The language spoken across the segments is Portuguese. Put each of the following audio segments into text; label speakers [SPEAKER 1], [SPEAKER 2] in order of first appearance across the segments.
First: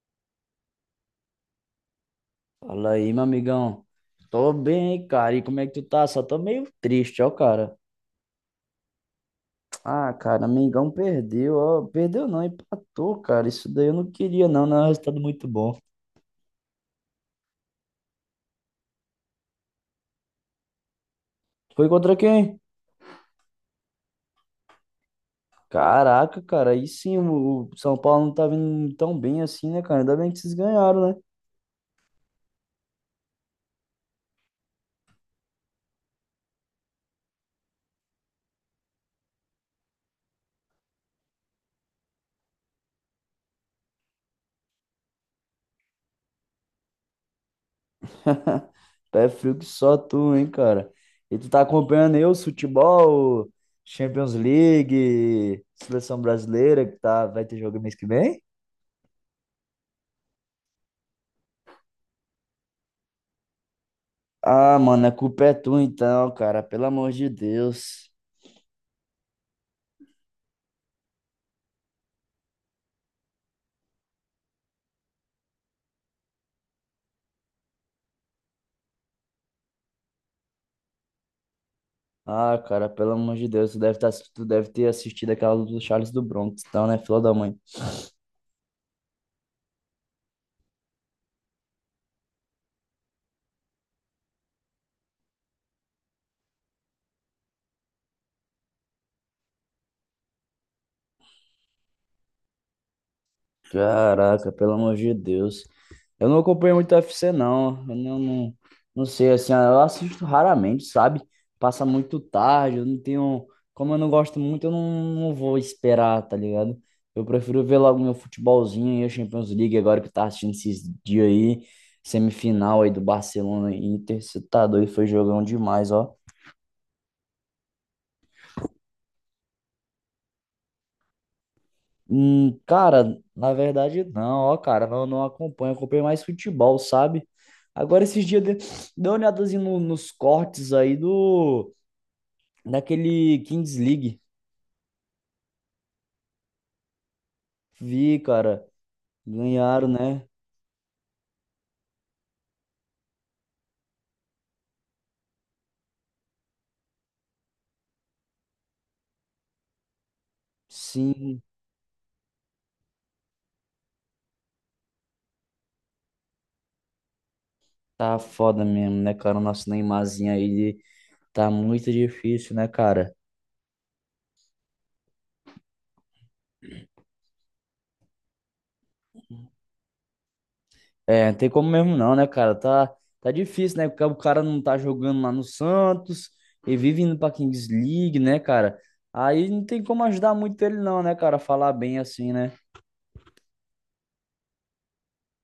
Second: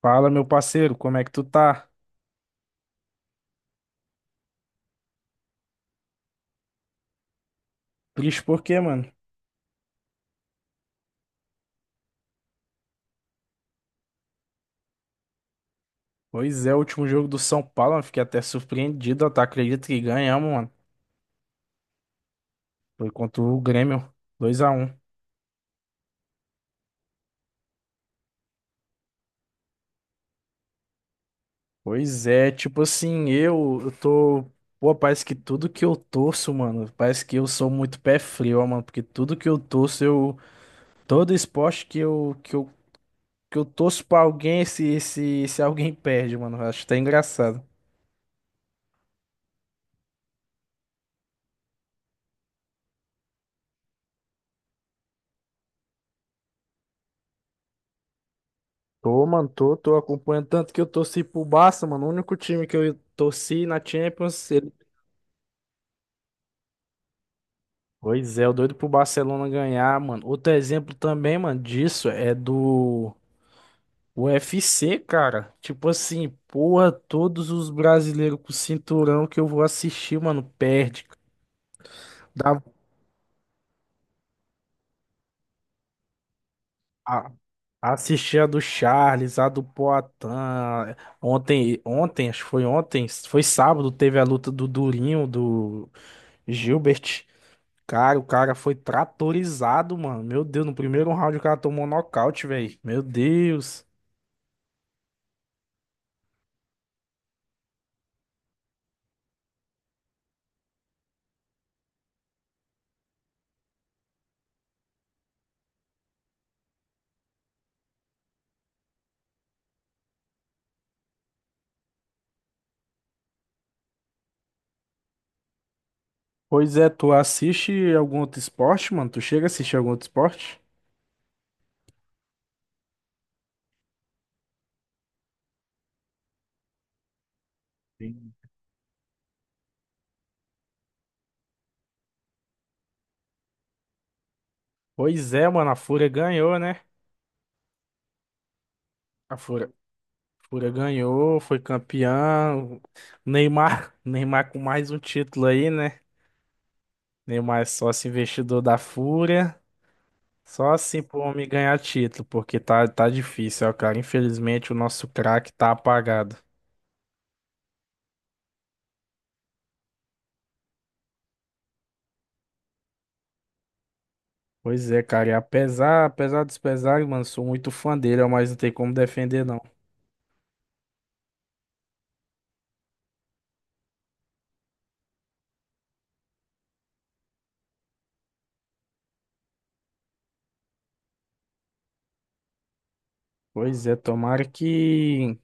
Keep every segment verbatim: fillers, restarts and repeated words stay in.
[SPEAKER 1] Fala, meu parceiro, como é que tu tá?
[SPEAKER 2] Fala aí, meu amigão. Tô bem, cara. E como é que tu tá? Só tô meio triste, ó, cara.
[SPEAKER 1] Triste por quê, mano?
[SPEAKER 2] Ah, cara, amigão perdeu, ó. Perdeu não, empatou, cara. Isso daí eu não queria, não. Não é um resultado muito bom.
[SPEAKER 1] Pois é, o último jogo do São Paulo, mano, fiquei até surpreendido, ó, tá? Acredito que ganhamos, mano.
[SPEAKER 2] Foi contra quem?
[SPEAKER 1] Foi contra o Grêmio, dois a um.
[SPEAKER 2] Caraca, cara. Aí sim, o o São Paulo não tá vindo tão bem assim, né, cara? Ainda bem que vocês ganharam, né?
[SPEAKER 1] Pois é, tipo assim, eu, eu tô. Pô, parece que tudo que eu torço, mano, parece que eu sou muito pé frio, ó, mano, porque tudo que eu torço, eu. Todo esporte que eu, que eu, que eu torço pra alguém, esse, esse, esse alguém perde, mano. Eu acho até engraçado.
[SPEAKER 2] Pé frio que só tu, hein, cara. E tu tá acompanhando aí o futebol, Champions League, Seleção Brasileira, que tá, vai ter jogo mês que vem?
[SPEAKER 1] Tô, mano, tô, tô acompanhando tanto que eu torci pro Barça, mano. O único time que eu torci na Champions. Ele...
[SPEAKER 2] Ah, mano, a culpa é tu então, cara, pelo amor de Deus.
[SPEAKER 1] Pois é, o doido pro Barcelona ganhar, mano. Outro exemplo também, mano, disso é do U F C, cara. Tipo assim, porra, todos os brasileiros com cinturão que eu vou assistir, mano, perde.
[SPEAKER 2] Ah,
[SPEAKER 1] Dá...
[SPEAKER 2] cara, pelo amor de Deus, tu deve, tá, tu deve ter assistido aquela luta do Charles do Bronx, então, né, filha
[SPEAKER 1] A...
[SPEAKER 2] da mãe?
[SPEAKER 1] Assisti a do Charles, a do Poatan. Ontem, ontem, acho que foi ontem, foi sábado, teve a luta do Durinho, do Gilbert. Cara, o cara foi tratorizado, mano. Meu Deus, no primeiro round o cara tomou nocaute, velho. Meu Deus.
[SPEAKER 2] Caraca, pelo amor de Deus. Eu não acompanho muito U F C, não. Eu não, não, não sei, assim, eu assisto raramente, sabe? Passa muito tarde, eu não tenho. Como eu não gosto muito, eu não, não vou esperar, tá ligado? Eu prefiro ver logo meu futebolzinho e a Champions League agora que tá assistindo esses dias aí. Semifinal aí do Barcelona e Inter, você tá doido, foi jogão demais, ó.
[SPEAKER 1] Pois é, tu assiste algum outro esporte, mano? Tu chega a assistir algum outro esporte?
[SPEAKER 2] Hum, cara, na verdade não, ó, cara, não, não acompanho, acompanho mais futebol, sabe? Agora esses
[SPEAKER 1] Sim.
[SPEAKER 2] dias de... dei uma olhadazinha no- nos cortes aí do daquele Kings League.
[SPEAKER 1] Pois é, mano, a Fúria ganhou, né?
[SPEAKER 2] Vi, cara,
[SPEAKER 1] A Fúria,
[SPEAKER 2] ganharam, né?
[SPEAKER 1] Fúria ganhou, foi campeão. Neymar, Neymar com mais um título aí, né? Neymar é sócio investidor da Fúria. Só assim pro
[SPEAKER 2] Sim,
[SPEAKER 1] homem ganhar título, porque tá, tá difícil, ó, cara. Infelizmente o nosso craque tá apagado.
[SPEAKER 2] tá foda mesmo, né, cara? O nosso Neymarzinho aí tá muito difícil, né, cara?
[SPEAKER 1] Pois é, cara, e apesar, apesar dos pesares, mano, sou muito fã dele, ó, mas não tem como defender, não.
[SPEAKER 2] É, não tem como mesmo não, né, cara? Tá, tá difícil, né? Porque o cara não tá jogando lá no Santos e vive indo pra Kings League, né, cara? Aí não tem como ajudar muito ele não, né, cara? Falar bem assim, né?
[SPEAKER 1] Pois é, tomara que,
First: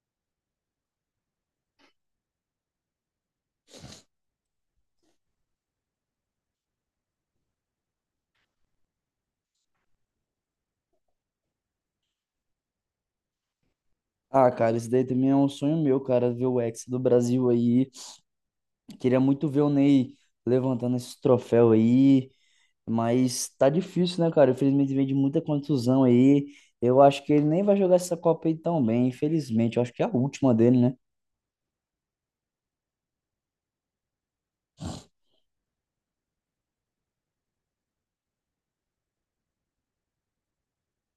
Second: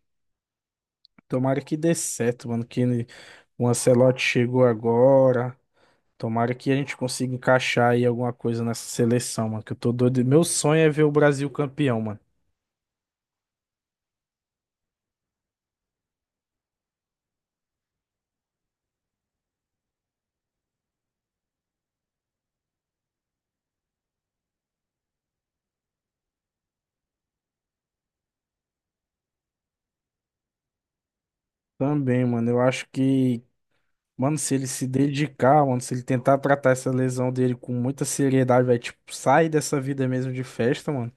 [SPEAKER 1] tomara que dê certo, mano, que ele... O Ancelotti chegou agora, tomara que a gente consiga encaixar aí alguma coisa nessa seleção, mano, que eu tô doido, meu sonho é ver o Brasil campeão, mano.
[SPEAKER 2] Ah, cara, isso daí também é um sonho meu, cara, ver o Hexa do Brasil aí. Queria muito ver o Ney levantando esse troféu aí, mas tá difícil, né, cara? Infelizmente vem de muita contusão aí. Eu acho que ele nem vai jogar essa Copa aí tão bem, infelizmente. Eu acho que é a última dele, né?
[SPEAKER 1] Também, mano, eu acho que, mano, se ele se dedicar, mano, se ele tentar tratar essa lesão dele com muita seriedade, vai, tipo, sair dessa vida mesmo de festa, mano.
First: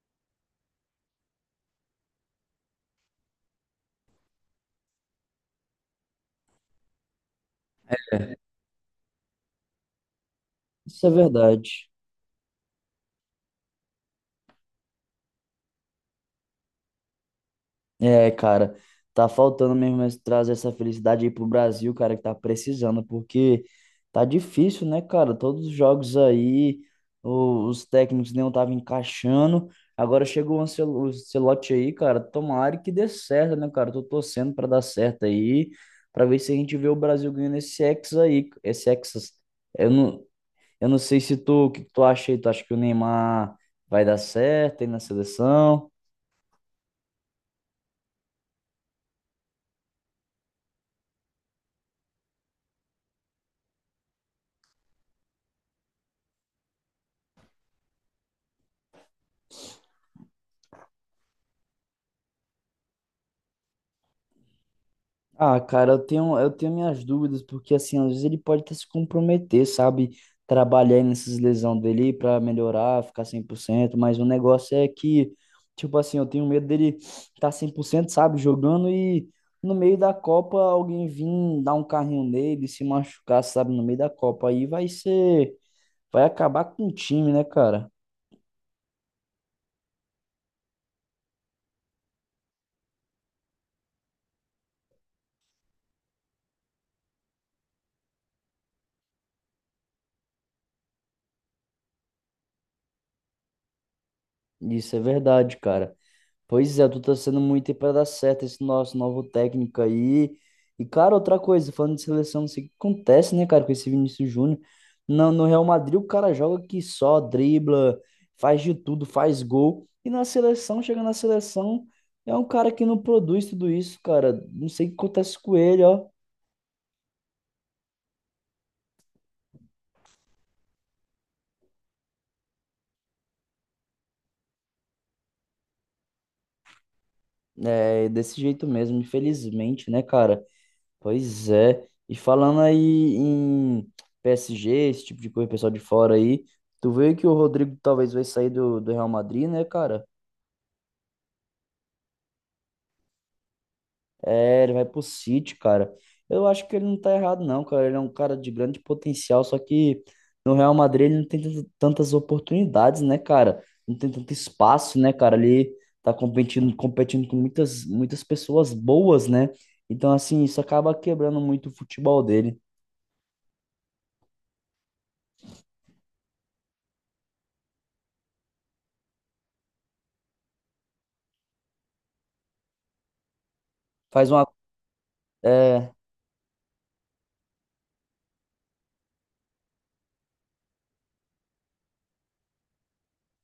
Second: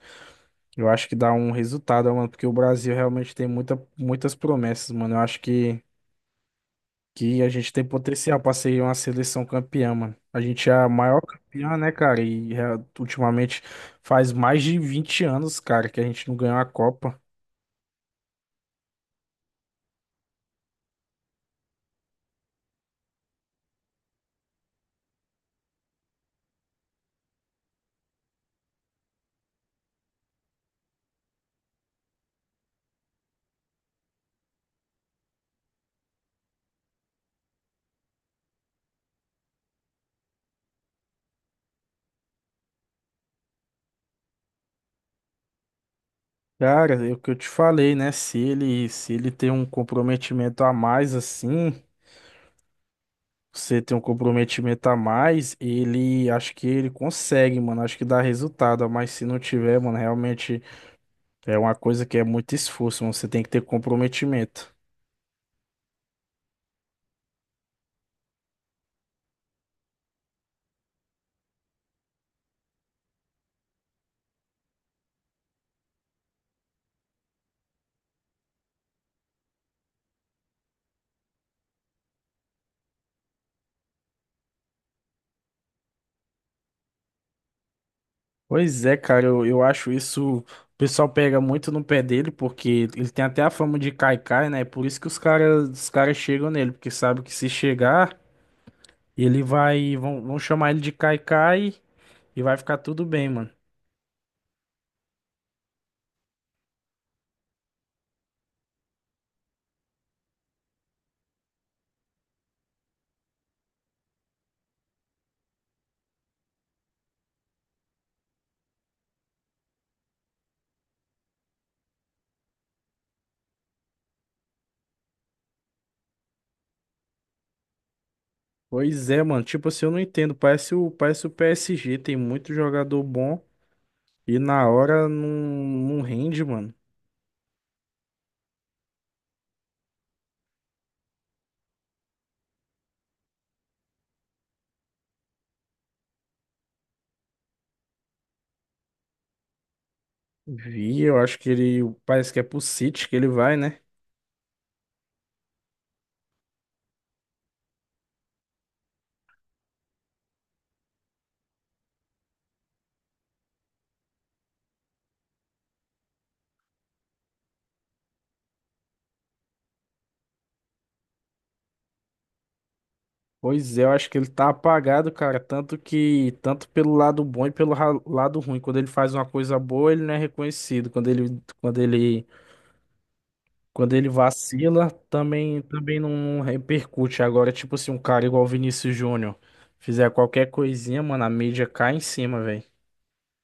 [SPEAKER 1] Eu acho que dá um resultado, mano, porque o Brasil realmente tem muita, muitas promessas, mano. Eu acho que, que a gente tem potencial pra ser uma seleção campeã, mano. A gente é a
[SPEAKER 2] Isso é
[SPEAKER 1] maior campeã,
[SPEAKER 2] verdade.
[SPEAKER 1] né, cara? E é, ultimamente faz mais de vinte anos, cara, que a gente não ganhou a Copa.
[SPEAKER 2] É, cara, tá faltando mesmo esse- trazer essa felicidade aí pro Brasil, cara, que tá precisando, porque tá difícil, né, cara? Todos os jogos aí, o- os técnicos não estavam encaixando. Agora chegou o Ancel- o Ancelotti aí, cara. Tomara que dê certo, né, cara? Tô torcendo pra dar certo aí, pra ver se a gente vê o Brasil ganhando esse Hexa aí, esse Hexas. Eu não, eu não sei se tu, o que que tu acha aí? Tu acha que o Neymar vai dar certo aí na seleção?
[SPEAKER 1] Cara, é o que eu te falei, né? Se ele, se ele tem um comprometimento a mais assim, você tem um comprometimento a mais, ele acho que ele consegue, mano. Acho que dá resultado, mas se não tiver, mano, realmente. É uma coisa que é muito esforço, você tem que ter comprometimento.
[SPEAKER 2] Ah, cara, eu tenho, eu tenho minhas dúvidas, porque assim, às vezes ele pode até se comprometer, sabe? Trabalhar nessas lesões dele pra melhorar, ficar cem por cento, mas o negócio é que, tipo assim, eu tenho medo dele estar cem por cento, sabe? Jogando e no meio da Copa alguém vir dar um carrinho nele, se machucar, sabe? No meio da Copa. Aí vai ser, vai acabar com o time, né, cara?
[SPEAKER 1] Pois é, cara, eu, eu acho isso. O pessoal pega muito no pé dele, porque ele tem até a fama de caicai, né? É por isso que os caras os caras chegam nele, porque sabe que se chegar, ele vai. Vão, vão chamar ele de caicai e vai ficar tudo bem, mano.
[SPEAKER 2] Isso é verdade, cara. Pois é, eu tô sendo muito aí pra dar certo esse nosso novo técnico aí. E, cara, outra coisa, falando de seleção, não sei o que acontece, né, cara, com esse Vinícius Júnior. No, no Real Madrid, o cara joga que só, dribla, faz de tudo, faz gol. E na seleção, chega na seleção, é um cara que não produz tudo isso, cara. Não sei o que acontece com ele, ó.
[SPEAKER 1] Pois é, mano. Tipo assim, eu não entendo. Parece o, parece o P S G, tem muito jogador bom e na hora não, não rende, mano.
[SPEAKER 2] É desse jeito mesmo, infelizmente, né, cara? Pois é. E falando aí em P S G, esse tipo de coisa, pessoal de fora aí, tu vê que o Rodrigo talvez vai sair do, do Real Madrid, né, cara?
[SPEAKER 1] Vi, eu acho que ele. Parece que é pro City que ele vai, né?
[SPEAKER 2] É, ele vai pro City, cara. Eu acho que ele não tá errado, não, cara. Ele é um cara de grande potencial, só que no Real Madrid ele não tem tant- tantas oportunidades, né, cara? Não tem tanto espaço, né, cara? Ele tá competindo, competindo com muitas, muitas pessoas boas, né? Então, assim, isso acaba quebrando muito o futebol dele.
[SPEAKER 1] Pois é, eu acho que ele tá apagado, cara, tanto que tanto pelo lado bom e pelo ra- lado ruim. Quando ele faz uma coisa boa, ele não é reconhecido. Quando ele quando ele quando ele
[SPEAKER 2] Faz uma.
[SPEAKER 1] vacila, também
[SPEAKER 2] É,
[SPEAKER 1] também não repercute. Agora, tipo assim, um cara igual o Vinícius Júnior fizer qualquer coisinha, mano, a mídia cai em cima, velho.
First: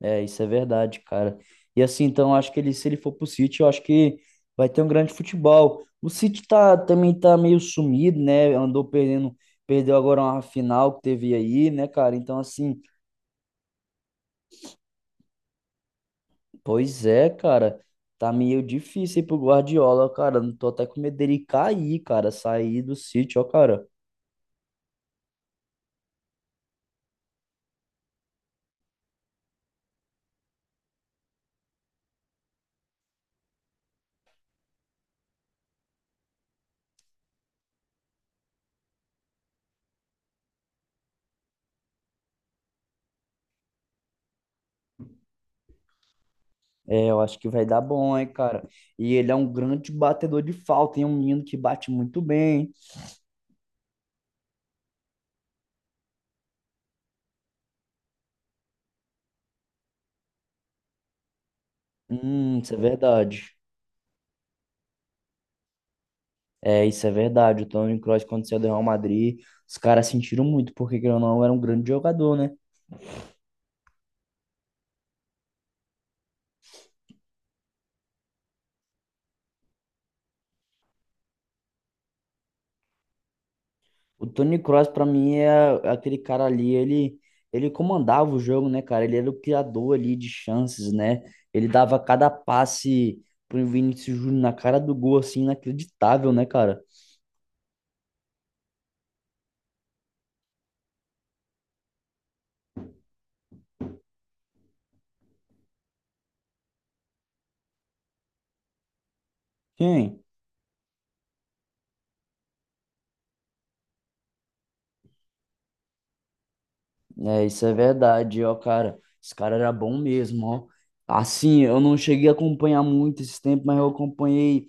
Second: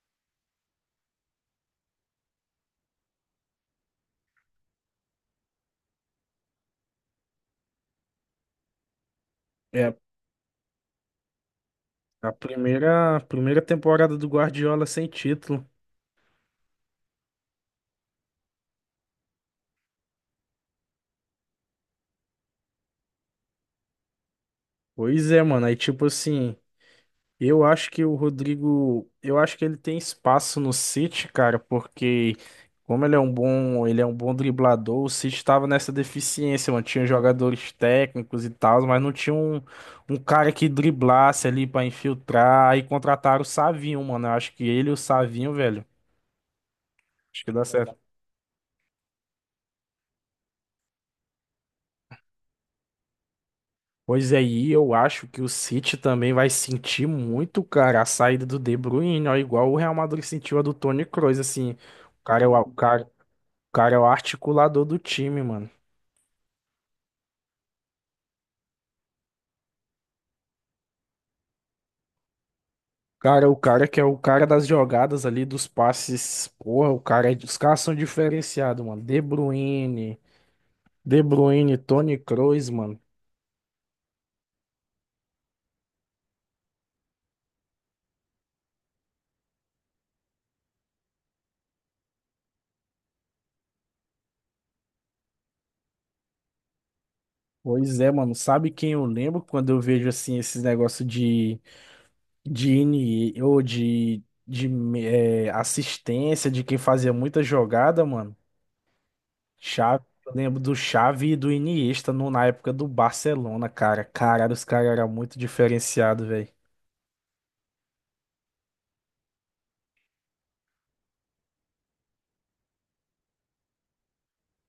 [SPEAKER 2] É, isso é verdade, cara. E assim, então, eu acho que ele, se ele for pro City, eu acho que vai ter um grande futebol. O City tá, também tá meio sumido, né? Andou perdendo,
[SPEAKER 1] É
[SPEAKER 2] perdeu agora uma final que teve aí, né, cara?
[SPEAKER 1] a
[SPEAKER 2] Então, assim,
[SPEAKER 1] primeira primeira temporada do Guardiola sem título.
[SPEAKER 2] pois é, cara. Tá meio difícil aí pro Guardiola, cara. Não tô até com medo dele cair, cara. Sair do City, ó, cara.
[SPEAKER 1] Pois é, mano, aí tipo assim, eu acho que o Rodrigo, eu acho que ele tem espaço no City, cara, porque como ele é um bom, ele é um bom driblador, o City tava nessa deficiência, mano, tinha jogadores técnicos e tal, mas não tinha um, um cara que driblasse ali pra infiltrar, aí contrataram o Savinho, mano, eu acho que ele e o Savinho, velho,
[SPEAKER 2] É, eu acho
[SPEAKER 1] acho
[SPEAKER 2] que
[SPEAKER 1] que dá
[SPEAKER 2] vai dar
[SPEAKER 1] certo.
[SPEAKER 2] bom, hein, cara. E ele é um grande batedor de falta, hein? Um menino que bate muito bem.
[SPEAKER 1] Pois é, e eu acho que o City também vai sentir muito, cara, a saída do De Bruyne, ó, igual o Real Madrid sentiu a do Toni Kroos, assim, o cara, é o
[SPEAKER 2] Hum,
[SPEAKER 1] o
[SPEAKER 2] isso é
[SPEAKER 1] cara O
[SPEAKER 2] verdade.
[SPEAKER 1] cara é o articulador do time, mano.
[SPEAKER 2] É, isso é verdade. O Toni Kroos, quando saiu do Real Madrid, os caras sentiram muito, porque querendo ou não, era um grande jogador, né?
[SPEAKER 1] Cara, o cara que é o cara das jogadas ali, dos passes. Porra, o cara, é... Os caras são diferenciados, mano. De Bruyne, De Bruyne, Toni Kroos, mano.
[SPEAKER 2] O Toni Kroos, pra mim, é aquele cara ali, ele, ele comandava o jogo, né, cara? Ele era o criador ali de chances, né? Ele dava cada passe pro Vinícius Júnior na cara do gol, assim, inacreditável, né, cara?
[SPEAKER 1] Pois é, mano. Sabe quem eu lembro quando eu vejo assim esses negócios de de I N E ou de, de eh, assistência de quem fazia muita jogada, mano? Xavi,
[SPEAKER 2] Quem
[SPEAKER 1] eu lembro do Xavi e do Iniesta no, na época do Barcelona, cara. Caralho, os caras eram muito diferenciados, velho.
[SPEAKER 2] é, isso é verdade, ó, cara. Esse cara era bom mesmo, ó. Assim, eu não cheguei a acompanhar muito esse tempo, mas eu acompanhei,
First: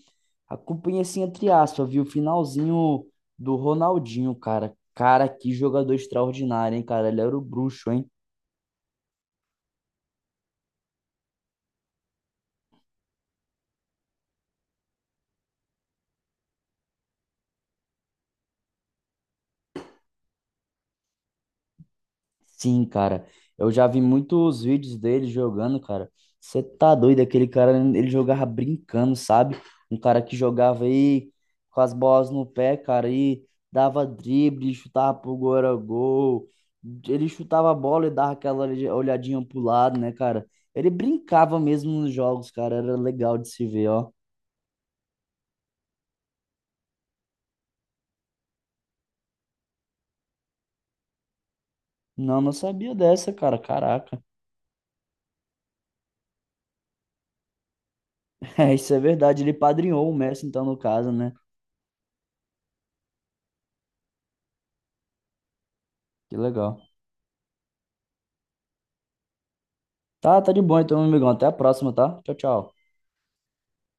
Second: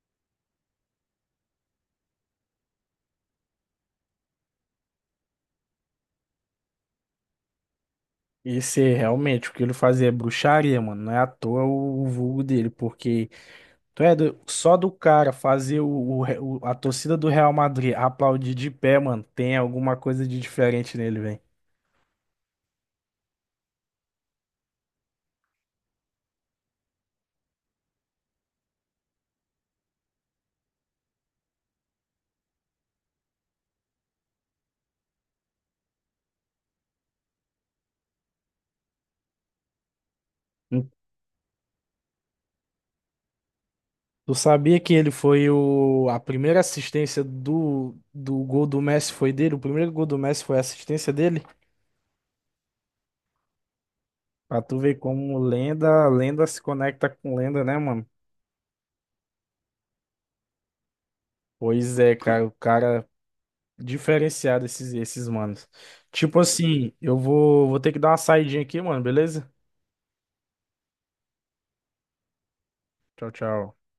[SPEAKER 2] acompanhei assim, entre aspas, vi o finalzinho do Ronaldinho, cara. Cara, que jogador extraordinário, hein, cara? Ele era o bruxo, hein?
[SPEAKER 1] Esse é realmente o que ele fazia é bruxaria, mano. Não é à toa o, o vulgo dele, porque tu é do- só do cara fazer o, o Re- o- a torcida do Real Madrid aplaudir de pé, mano, tem alguma coisa de diferente nele, velho.
[SPEAKER 2] Sim, cara. Eu já vi muitos vídeos dele jogando, cara. Você tá doido, aquele cara, ele jogava brincando, sabe? Um cara que jogava aí com as bolas no pé, cara, e dava drible, chutava pro gol, era gol. Ele chutava a bola e dava aquela olha- olhadinha pro lado, né, cara?
[SPEAKER 1] Hum.
[SPEAKER 2] Ele brincava mesmo nos jogos, cara. Era legal de se ver, ó.
[SPEAKER 1] Tu sabia que ele foi o, a primeira assistência do, do gol do Messi foi dele? O primeiro gol do Messi foi a assistência dele?
[SPEAKER 2] Não, não sabia dessa, cara. Caraca.
[SPEAKER 1] Pra tu ver como lenda, lenda se conecta com lenda, né, mano?
[SPEAKER 2] É, isso é verdade. Ele padrinhou o Messi, então, no caso, né?
[SPEAKER 1] Pois é, cara, o cara diferenciado esses, esses manos.
[SPEAKER 2] Que
[SPEAKER 1] Tipo é.
[SPEAKER 2] legal.
[SPEAKER 1] Assim, eu vou, vou ter que dar uma saidinha aqui, mano, beleza?
[SPEAKER 2] Tá, tá de bom então, meu amigão. Até a próxima, tá? Tchau, tchau.
[SPEAKER 1] Tchau, tchau.